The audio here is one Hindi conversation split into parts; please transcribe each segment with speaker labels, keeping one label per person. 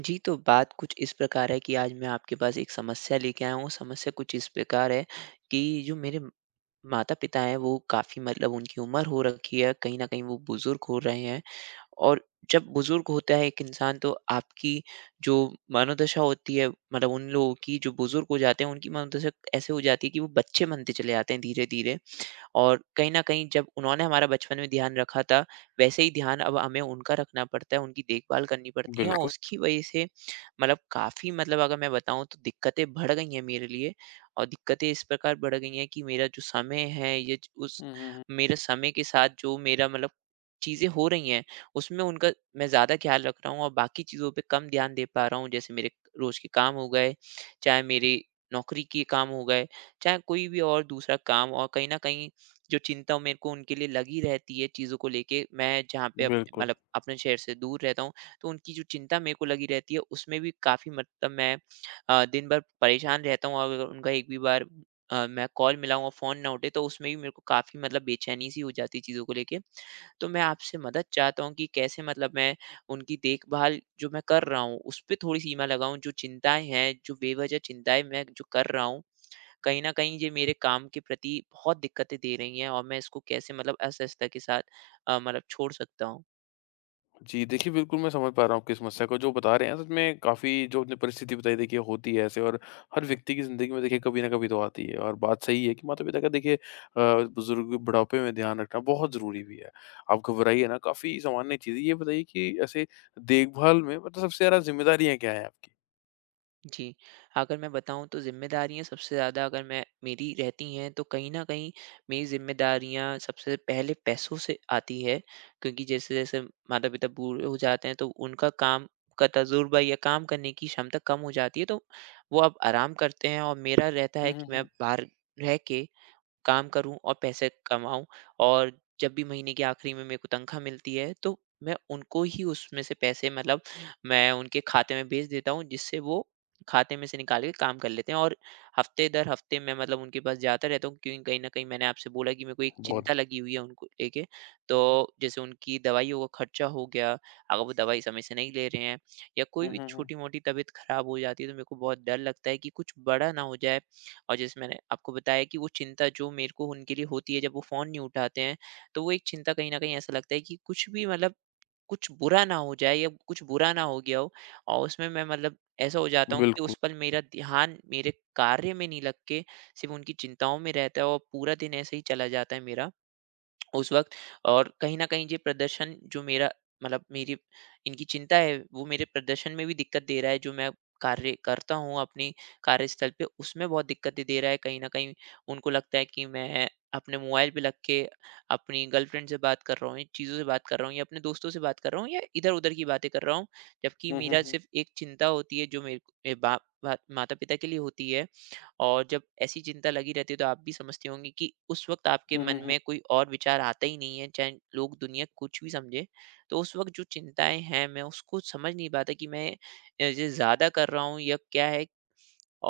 Speaker 1: जी, तो बात कुछ इस प्रकार है कि आज मैं आपके पास एक समस्या लेके आया हूँ। समस्या कुछ इस प्रकार है कि जो मेरे माता-पिता हैं, वो काफ़ी मतलब उनकी उम्र हो रखी है। कहीं न कहीं वो बुज़ुर्ग हो रहे हैं। और जब बुज़ुर्ग होता है एक इंसान, तो आपकी जो मनोदशा होती है, मतलब उन लोगों की जो बुज़ुर्ग हो जाते हैं, उनकी मनोदशा ऐसे हो जाती है कि वो बच्चे बनते चले जाते हैं धीरे-धीरे। और कहीं न कहीं जब उन्होंने हमारा बचपन में ध्यान रखा था, वैसे ही ध्यान अब हमें उनका रखना पड़ता है, उनकी देखभाल करनी पड़ती है और
Speaker 2: बिल्कुल।
Speaker 1: उसकी वजह से मतलब काफ़ी मतलब अगर मैं बताऊँ तो दिक्कतें बढ़ गई हैं मेरे लिए। और दिक्कतें इस प्रकार बढ़ गई हैं कि मेरा जो समय है, ये ज उस
Speaker 2: हुँ, हुँ, हुँ।
Speaker 1: मेरे समय के साथ, जो मेरा मतलब चीज़ें हो रही हैं, उसमें उनका मैं ज़्यादा ख़्याल रख रहा हूँ और बाकी चीज़ों पे कम ध्यान दे पा रहा हूँ। जैसे मेरे रोज़ के काम हो गए, चाहे मेरी नौकरी के काम हो गए, चाहे कोई भी और दूसरा काम। और कहीं न कहीं जो चिंता मेरे को उनके लिए लगी रहती है चीज़ों को लेके, मैं जहाँ पे अप
Speaker 2: बिल्कुल।
Speaker 1: मतलब अपने शहर से दूर रहता हूँ, तो उनकी जो चिंता मेरे को लगी रहती है, उसमें भी काफ़ी मतलब मैं दिन भर परेशान रहता हूँ। और अगर उनका एक भी बार मैं कॉल मिलाऊँ और फ़ोन ना उठे, तो उसमें भी मेरे को काफ़ी मतलब बेचैनी-सी हो जाती है चीज़ों को लेके। तो मैं आपसे मदद चाहता हूँ कि कैसे मतलब मैं उनकी देखभाल जो मैं कर रहा हूँ, उसपे थोड़ी सीमा लगाऊँ, जो चिंताएँ हैं, जो बेवजह चिंताएँ मैं जो कर रहा हूँ, कहीं न कहीं ये मेरे काम के प्रति बहुत दिक्कतें दे रही हैं, और मैं इसको कैसे मतलब असहजता के साथ मतलब छोड़ सकता हूँ?
Speaker 2: जी, देखिए बिल्कुल मैं समझ पा रहा हूँ आपकी समस्या को जो बता रहे हैं सच में काफ़ी जो आपने परिस्थिति बताई देखिए होती है ऐसे और हर व्यक्ति की ज़िंदगी में देखिए कभी ना कभी तो आती है और बात सही है कि माता-पिता का देखिए बुज़ुर्ग बुढ़ापे में ध्यान रखना बहुत ज़रूरी भी है। आप घबराइए ना काफ़ी सामान्य चीज़ है। ये बताइए कि ऐसे देखभाल में मतलब सबसे ज़्यादा ज़िम्मेदारियाँ क्या हैं आपकी?
Speaker 1: जी। अगर मैं बताऊँ तो ज़िम्मेदारियाँ सबसे ज़्यादा अगर मैं मेरी रहती हैं तो कहीं न कहीं मेरी ज़िम्मेदारियाँ सबसे पहले पैसों से आती है, क्योंकि जैसे-जैसे माता-पिता बूढ़े हो जाते हैं तो उनका काम का तजुर्बा या काम करने की क्षमता कम हो जाती है, तो वो अब आराम करते हैं और मेरा रहता है
Speaker 2: हुँ,
Speaker 1: कि
Speaker 2: हुँ,
Speaker 1: मैं
Speaker 2: हुँ।
Speaker 1: बाहर रह के काम करूँ और पैसे कमाऊँ। और जब भी महीने के आखिरी में मेरे को तनख्वाह मिलती है, तो मैं उनको ही उसमें से पैसे मतलब मैं उनके खाते में भेज देता हूँ, जिससे वो खाते में से निकाल के काम कर लेते हैं। और हफ्ते दर हफ्ते मैं मतलब उनके पास जाता रहता हूँ, क्योंकि कहीं ना कहीं मैंने आपसे बोला कि मेरे को एक
Speaker 2: बहुत।
Speaker 1: चिंता लगी हुई है उनको लेके। तो जैसे उनकी दवाइयों का खर्चा हो गया, अगर वो दवाई समय से नहीं ले रहे हैं या कोई
Speaker 2: हुँ,
Speaker 1: भी
Speaker 2: हुँ, हुँ।
Speaker 1: छोटी मोटी तबीयत खराब हो जाती है, तो मेरे को बहुत डर लगता है कि कुछ बड़ा ना हो जाए। और जैसे मैंने आपको बताया कि वो चिंता जो मेरे को उनके लिए होती है, जब वो फ़ोन नहीं उठाते हैं, तो वो एक चिंता कहीं न कहीं ऐसा लगता है कि कुछ भी मतलब कुछ बुरा ना हो जाए या कुछ बुरा ना हो गया हो। और उसमें मैं मतलब ऐसा हो जाता हूँ कि
Speaker 2: बिल्कुल।
Speaker 1: उस पल मेरा ध्यान मेरे कार्य में नहीं लग के सिर्फ़ उनकी चिंताओं में रहता है, और पूरा दिन ऐसे ही चला जाता है मेरा। उस वक़्त, और कहीं न कहीं ये प्रदर्शन जो मेरा मतलब मेरी इनकी चिंता है, वो मेरे प्रदर्शन में भी दिक्कत दे रहा है, जो मैं कार्य करता हूँ अपनी कार्यस्थल पे, उसमें बहुत दिक्कतें दे रहा है। कहीं न कहीं उनको लगता है कि मैं अपने मोबाइल पे लग के अपनी गर्लफ्रेंड से बात कर रहा हूँ, इन चीज़ों से बात कर रहा हूँ या अपने दोस्तों से बात कर रहा हूँ या इधर-उधर की बातें कर रहा हूँ। जबकि
Speaker 2: हुँ, हुँ,
Speaker 1: मेरा
Speaker 2: हुँ।
Speaker 1: सिर्फ़ एक चिंता होती है, जो मेरे को मेरे बा बा माता-पिता के लिए होती है। और जब ऐसी चिंता लगी रहती है, तो आप भी समझती होंगी कि उस वक़्त आपके
Speaker 2: हुँ, हुँ,
Speaker 1: मन
Speaker 2: हुँ।
Speaker 1: में कोई और विचार आता ही नहीं है, चाहे लोग दुनिया कुछ भी समझे। तो उस वक़्त जो चिंताएँ हैं, मैं उसको समझ नहीं पाता कि मैं ये ज़्यादा कर रहा हूँ या क्या है,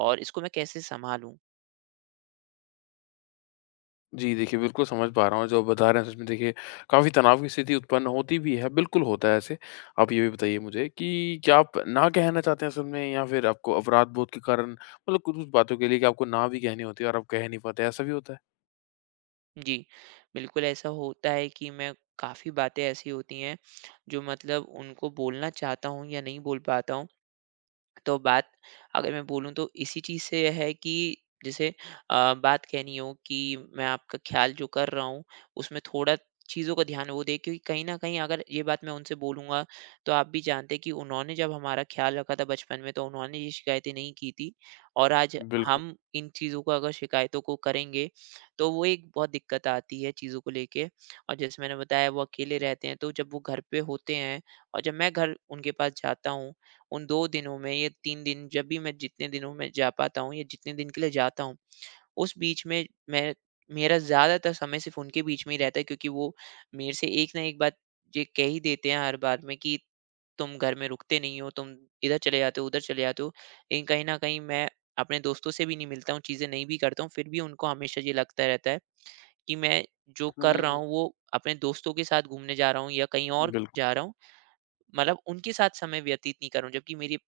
Speaker 1: और इसको मैं कैसे सँभालूँ?
Speaker 2: जी, देखिए बिल्कुल समझ पा रहा हूँ, जो आप बता रहे हैं सच में देखिए काफ़ी तनाव की स्थिति उत्पन्न होती भी है, बिल्कुल होता है ऐसे। आप ये भी बताइए मुझे कि क्या आप ना कहना चाहते हैं असल में या फिर आपको अपराध बोध के कारण मतलब कुछ-कुछ बातों के लिए कि आपको ना भी कहनी होती है और आप कह नहीं पाते, ऐसा भी होता है?
Speaker 1: जी, बिल्कुल ऐसा होता है कि मैं काफ़ी बातें ऐसी होती हैं, जो मतलब उनको बोलना चाहता हूँ या नहीं बोल पाता हूँ। तो बात अगर मैं बोलूँ तो इसी चीज़ से यह है कि जैसे बात कहनी हो कि मैं आपका ख्याल जो कर रहा हूँ, उसमें थोड़ा चीज़ों का ध्यान वो दे, क्योंकि कहीं ना कहीं अगर ये बात मैं उनसे बोलूँगा, तो आप भी जानते हैं कि उन्होंने जब हमारा ख्याल रखा था बचपन में तो उन्होंने ये शिकायतें नहीं की थी। और आज
Speaker 2: बिल्कुल।
Speaker 1: हम इन चीज़ों को अगर शिकायतों को करेंगे तो वो एक बहुत दिक्कत आती है चीज़ों को लेके। और जैसे मैंने बताया वो अकेले रहते हैं, तो जब वो घर पे होते हैं और जब मैं घर उनके पास जाता हूँ, उन 2 दिनों में या 3 दिन जब भी मैं जितने दिनों में जा पाता हूँ या जितने दिन के लिए जाता हूँ, उस बीच में मैं मेरा ज़्यादातर समय सिर्फ़ उनके बीच में ही रहता है, क्योंकि वो मेरे से एक ना एक बात ये कह ही देते हैं हर बार में कि तुम घर में रुकते नहीं हो, तुम इधर चले जाते हो, उधर चले जाते हो। लेकिन कहीं न कहीं मैं अपने दोस्तों से भी नहीं मिलता हूँ, चीज़ें नहीं भी करता हूँ, फिर भी उनको हमेशा ये लगता रहता है कि मैं जो
Speaker 2: हुँ, हुँ,
Speaker 1: कर रहा
Speaker 2: हुँ।
Speaker 1: हूँ वो अपने दोस्तों के साथ घूमने जा रहा हूँ या कहीं और
Speaker 2: बिल्कुल,
Speaker 1: जा रहा हूँ, मतलब उनके साथ समय व्यतीत नहीं करूँ। जबकि मेरी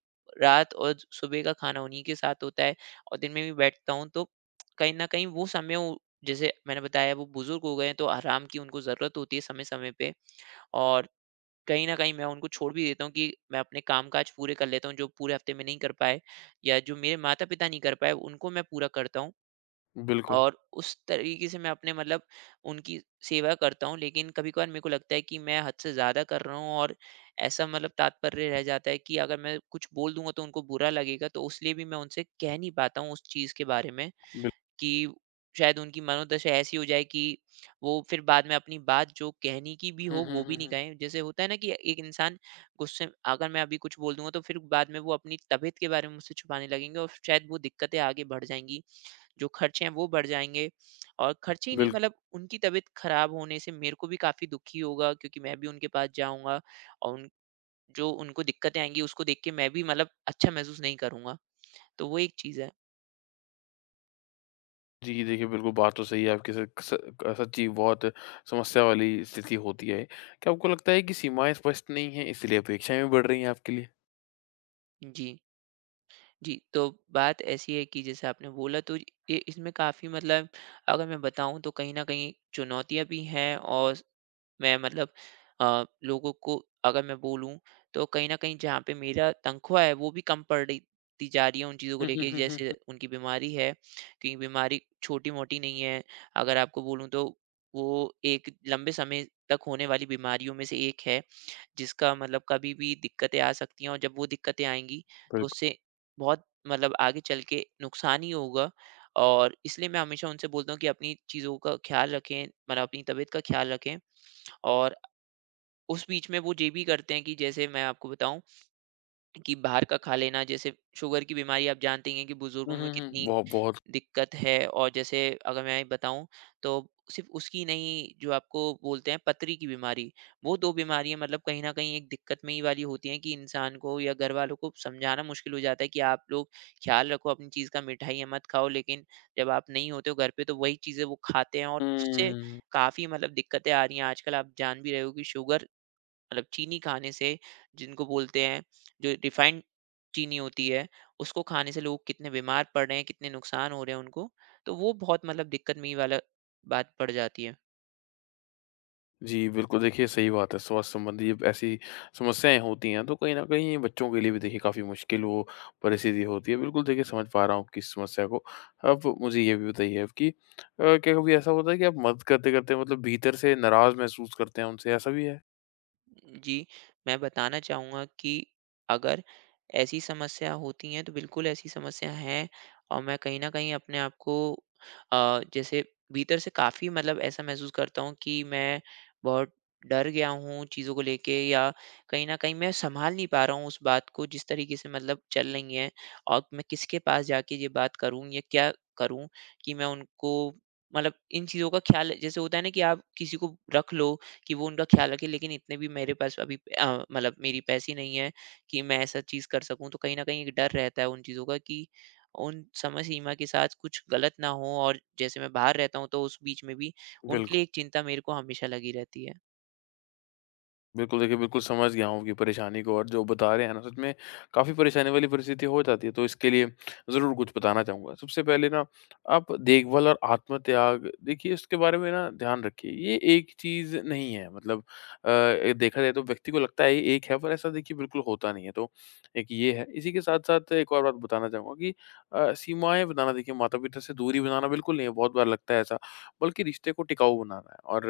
Speaker 1: रात और सुबह का खाना उन्हीं के साथ होता है, और दिन में भी बैठता हूँ, तो कहीं न कहीं वो समय वो जैसे मैंने बताया वो बुज़ुर्ग हो गए हैं तो आराम की उनको ज़रूरत होती है समय-समय पे। और कहीं न कहीं मैं उनको छोड़ भी देता हूँ कि मैं अपने कामकाज पूरे कर लेता हूँ, जो पूरे हफ़्ते में नहीं कर पाए या जो मेरे माता-पिता नहीं कर पाए उनको मैं पूरा करता हूँ।
Speaker 2: बिल्कुल,
Speaker 1: और उस तरीके से मैं अपने मतलब उनकी सेवा करता हूँ, लेकिन कभी-कभार मेरे को लगता है कि मैं हद से ज़्यादा कर रहा हूँ। और ऐसा मतलब तात्पर्य रह जाता है कि अगर मैं कुछ बोल दूँगा तो उनको बुरा लगेगा, तो उसलिए भी मैं उनसे कह नहीं पाता हूँ उस चीज़ के बारे में,
Speaker 2: बिल
Speaker 1: कि शायद उनकी मनोदशा ऐसी हो जाए कि वो फिर बाद में अपनी बात जो कहने की भी
Speaker 2: हुँ,
Speaker 1: हो,
Speaker 2: हुँ,
Speaker 1: वो भी
Speaker 2: हुँ,
Speaker 1: नहीं
Speaker 2: हुँ।
Speaker 1: कहें। जैसे होता है ना कि एक इंसान गुस्से अगर मैं अभी कुछ बोल दूँगा तो फिर बाद में वो अपनी तबीयत के बारे में मुझसे छुपाने लगेंगे, और शायद वो दिक्कतें आगे बढ़ जाएँगी। जो खर्चे हैं वो बढ़ जाएँगे, और खर्चे ही नहीं,
Speaker 2: बिल्क
Speaker 1: मतलब उनकी तबीयत खराब होने से मेरे को भी काफ़ी दुखी होगा, क्योंकि मैं भी उनके पास जाऊँगा और उन जो उनको दिक्कतें आएँगी उसको देख के मैं भी मतलब अच्छा महसूस नहीं करूँगा। तो वो एक चीज़ है।
Speaker 2: जी, देखिए बिल्कुल बात तो सही है आपकी स स अ, सच्ची बहुत समस्या वाली स्थिति होती है। क्या आपको लगता है कि सीमाएँ स्पष्ट नहीं हैं इसलिए अपेक्षाएँ भी बढ़ रही हैं आपके लिए?
Speaker 1: जी। जी, तो बात ऐसी है कि जैसे आपने बोला, तो ये इसमें काफ़ी मतलब अगर मैं बताऊँ तो कहीं न कहीं चुनौतियाँ भी हैं। और मैं मतलब लोगों को अगर मैं बोलूँ तो कहीं न कहीं जहाँ पे मेरा तनख्वाह है वो भी कम पड़ रही ती जा रही है उन चीज़ों को
Speaker 2: हुँ, हुँ,
Speaker 1: लेके,
Speaker 2: हुँ, हुँ,
Speaker 1: जैसे
Speaker 2: हुँ।
Speaker 1: उनकी बीमारी है, क्योंकि बीमारी छोटी-मोटी नहीं है। अगर आपको बोलूँ तो वो एक लंबे समय तक होने वाली बीमारियों में से एक है। जिसका मतलब कभी भी दिक्कतें आ सकती हैं, और जब वो दिक्कतें आएँगी तो
Speaker 2: बिल्क
Speaker 1: उससे बहुत मतलब आगे चल के नुकसान ही होगा। और इसलिए मैं हमेशा उनसे बोलता हूँ कि अपनी चीज़ों का ख़्याल रखें, मतलब अपनी तबीयत का ख़्याल रखें। और उस बीच में वो ये भी करते हैं कि जैसे मैं आपको बताऊँ कि बाहर का खा लेना, जैसे शुगर की बीमारी आप जानते ही हैं कि बुज़ुर्गों
Speaker 2: हुँ,
Speaker 1: में
Speaker 2: हुँ, हुँ।
Speaker 1: कितनी
Speaker 2: बहुत, बहुत।
Speaker 1: दिक्कत है। और जैसे अगर मैं बताऊँ तो सिर्फ़ उसकी नहीं जो आपको बोलते हैं पथरी की बीमारी, वो 2 बीमारियाँ मतलब कहीं न कहीं एक दिक्कत में ही वाली होती हैं, कि इंसान को या घर वालों को समझाना मुश्किल हो जाता है कि आप लोग ख़्याल रखो अपनी चीज़ का, मिठाइयाँ मत खाओ। लेकिन जब आप नहीं होते हो घर पे तो वही चीज़ें वो खाते हैं, और उससे
Speaker 2: हुँ।
Speaker 1: काफ़ी मतलब दिक्कतें आ रही हैं। आजकल आप जान भी रहे हो कि शुगर मतलब चीनी खाने से जिनको बोलते हैं, जो रिफाइंड चीनी होती है, उसको खाने से लोग कितने बीमार पड़ रहे हैं, कितने नुकसान हो रहे हैं उनको। तो वो बहुत मतलब दिक्कत में ये वाला बात पड़ जाती है।
Speaker 2: जी, बिल्कुल देखिए सही बात है, स्वास्थ्य संबंधी जब ऐसी समस्याएँ होती हैं तो कहीं न कहीं बच्चों के लिए भी देखिए काफ़ी मुश्किल वो परिस्थिति होती है। बिल्कुल देखिए समझ पा रहा हूँ आपकी इस समस्या को। अब मुझे ये भी बताइए अब कि क्या कभी ऐसा होता है कि आप मदद करते-करते मतलब भीतर से नाराज़ महसूस करते हैं उनसे, ऐसा भी है?
Speaker 1: जी, मैं बताना चाहूँगा कि अगर ऐसी समस्या होती हैं, तो बिल्कुल ऐसी समस्या हैं। और मैं कहीं न कहीं अपने आप को जैसे भीतर से काफ़ी मतलब ऐसा महसूस करता हूँ कि मैं बहुत डर गया हूँ चीज़ों को लेके, या कहीं न कहीं मैं सँभाल नहीं पा रहा हूँ उस बात को जिस तरीके से मतलब चल रही है। और मैं किसके पास जाके ये बात करूँ या क्या करूँ, कि मैं उनको मतलब इन चीज़ों का ख़्याल जैसे होता है ना कि आप किसी को रख लो कि वो उनका ख्याल रखें। लेकिन इतने भी मेरे पास अभी मतलब मेरी पैसे नहीं है कि मैं ऐसा चीज़ कर सकूँ। तो कहीं न कहीं एक डर रहता है उन चीज़ों का कि उन समय सीमा के साथ कुछ गलत ना हो, और जैसे मैं बाहर रहता हूँ तो उस बीच में भी उनके
Speaker 2: बिल्कुल।
Speaker 1: लिए एक चिंता मेरे को हमेशा लगी रहती है।
Speaker 2: बिल्कुल, देखिए बिल्कुल समझ गया हूँ आपकी परेशानी को और जो बता रहे हैं ना सच में काफ़ी परेशानी वाली परिस्थिति हो जाती है, तो इसके लिए ज़रूर कुछ बताना चाहूँगा। सबसे पहले ना आप देखभाल और आत्म-त्याग देखिए इसके बारे में ना ध्यान रखिए, ये एक चीज़ नहीं है मतलब ये देखा जाए तो व्यक्ति को लगता है ये एक है पर ऐसा देखिए बिल्कुल होता नहीं है, तो एक ये है। इसी के साथ-साथ एक और बात बताना चाहूँगा कि सीमाएँ बनाना देखिए माता-पिता से दूरी बनाना बिल्कुल नहीं है, बहुत बार लगता है ऐसा, बल्कि रिश्ते को टिकाऊ बनाना है और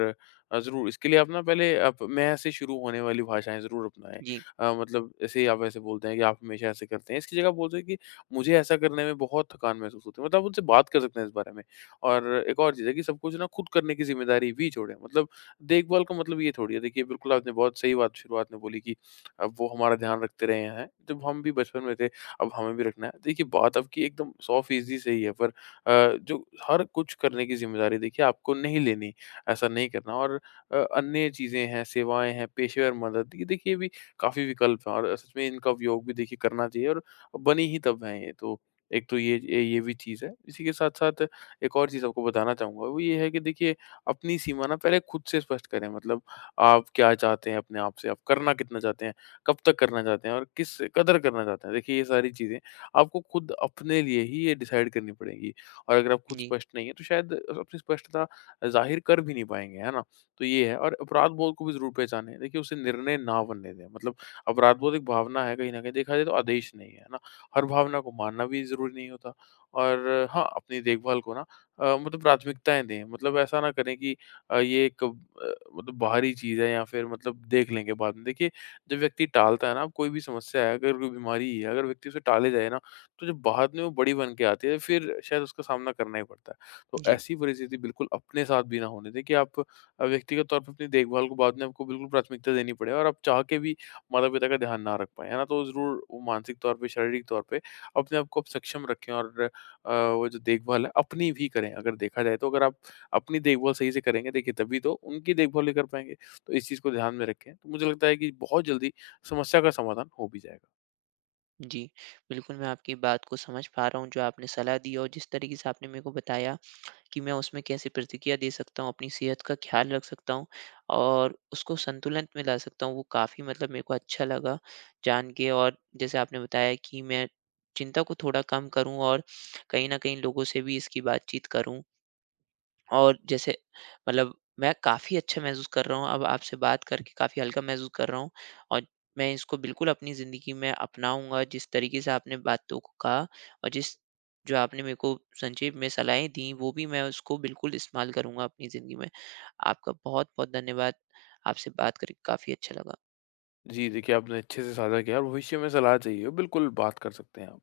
Speaker 2: ज़रूर इसके लिए आप ना पहले आप मैं से शुरू होने वाली भाषाएँ ज़रूर अपनाएँ।
Speaker 1: जी,
Speaker 2: मतलब ऐसे ही आप ऐसे बोलते हैं कि आप हमेशा ऐसे करते हैं, इसकी जगह आप बोलते हैं कि मुझे ऐसा करने में बहुत थकान महसूस होती है, मतलब आप उनसे बात कर सकते हैं इस बारे में। और एक और चीज़ है कि सब कुछ ना खुद करने की ज़िम्मेदारी भी छोड़ें, मतलब देखभाल का मतलब ये थोड़ी है। देखिए बिल्कुल आपने बहुत सही बात शुरुआत में बोली कि वो हमारा ध्यान रखते रहे हैं, जब हम भी बचपन में थे, अब हमें भी रखना है। देखिए बात आपकी एकदम 100 फ़ीसदी सही है पर जो हर कुछ करने की ज़िम्मेदारी देखिए आपको नहीं लेनी, ऐसा नहीं करना और अन्य चीज़ें हैं, सेवाएँ हैं, पेशेवर मदद ये देखिए भी काफ़ी विकल्प हैं और सच में इनका उपयोग भी देखिए करना चाहिए और बनी ही तब है ये तो। एक तो ये भी चीज़ है। इसी के साथ-साथ एक और चीज़ आपको बताना चाहूँगा वो ये है कि देखिए अपनी सीमा ना पहले खुद से स्पष्ट करें मतलब आप क्या चाहते हैं अपने आप से? आप करना कितना चाहते हैं? कब तक करना चाहते हैं? और किस कदर करना चाहते हैं? देखिए ये सारी चीज़ें आपको खुद अपने लिए ही ये डिसाइड करनी पड़ेंगी और अगर आप खुद
Speaker 1: जी,
Speaker 2: स्पष्ट नहीं हैं तो शायद अपनी स्पष्टता ज़ाहिर कर भी नहीं पाएँगे, है ना? तो ये है और अपराध बोध को भी ज़रूर पहचानें। देखिए, उसे निर्णय ना बनने दें। मतलब अपराध बोध एक भावना है कहीं न कहीं, देखा जाए तो आदेश नहीं है, है ना? हर भावना को मानना भी ज़रूरी नहीं होता और हाँ, अपनी देखभाल को ना मतलब प्राथमिकताएँ दें। मतलब ऐसा ना करें कि ये एक मतलब बाहरी चीज़ है या फिर मतलब देख लेंगे बाद में। देखिए, जब व्यक्ति टालता है ना, कोई भी समस्या है, अगर कोई बीमारी है, अगर व्यक्ति उसे टाले जाए ना, तो जब बाद में वो बड़ी बन के आती है, फिर शायद उसका सामना करना ही पड़ता है। तो
Speaker 1: जी,
Speaker 2: ऐसी परिस्थिति बिल्कुल अपने साथ भी ना होने दें कि आप व्यक्तिगत तौर पे अपनी देखभाल को बाद में आपको बिल्कुल प्राथमिकता देनी पड़े और आप चाह के भी माता-पिता का ध्यान ना रख पाएँ, है ना? तो ज़रूर वो मानसिक तौर पे, शारीरिक तौर पे अपने आप को आप सक्षम रखें और वो जो देखभाल है अपनी भी करें। अगर देखा जाए तो अगर आप अपनी देखभाल सही से करेंगे देखिए तभी तो उनकी देखभाल भी कर पाएँगे। तो इस चीज़ को ध्यान में रखें। तो मुझे लगता है कि बहुत जल्दी समस्या का समाधान हो भी जाएगा।
Speaker 1: जी। बिल्कुल, मैं आपकी बात को समझ पा रहा हूँ, जो आपने सलाह दी और जिस तरीके से आपने मेरे को बताया, कि मैं उसमें कैसे प्रतिक्रिया दे सकता हूँ, अपनी सेहत का ख़्याल रख सकता हूँ और उसको संतुलन में ला सकता हूँ। वो काफ़ी मतलब मेरे को अच्छा लगा जान के। और जैसे आपने बताया कि मैं चिंता को थोड़ा कम करूँ, और कहीं न कहीं लोगों से भी इसकी बातचीत करूँ। और जैसे मतलब मैं काफ़ी अच्छा महसूस कर रहा हूँ, अब आपसे बात करके काफ़ी हल्का महसूस कर रहा हूँ। और मैं इसको बिल्कुल अपनी ज़िंदगी में अपनाऊंगा, जिस तरीके से आपने बातों को कहा और जिस जो आपने मेरे को संक्षेप में सलाहें दी, वो भी मैं उसको बिल्कुल इस्तेमाल करूंगा अपनी ज़िंदगी में। आपका बहुत बहुत धन्यवाद। आपसे बात करके काफ़ी अच्छा लगा।
Speaker 2: जी, देखिए आपने अच्छे से साझा किया और भविष्य में सलाह चाहिए हो बिल्कुल बात कर सकते हैं आप।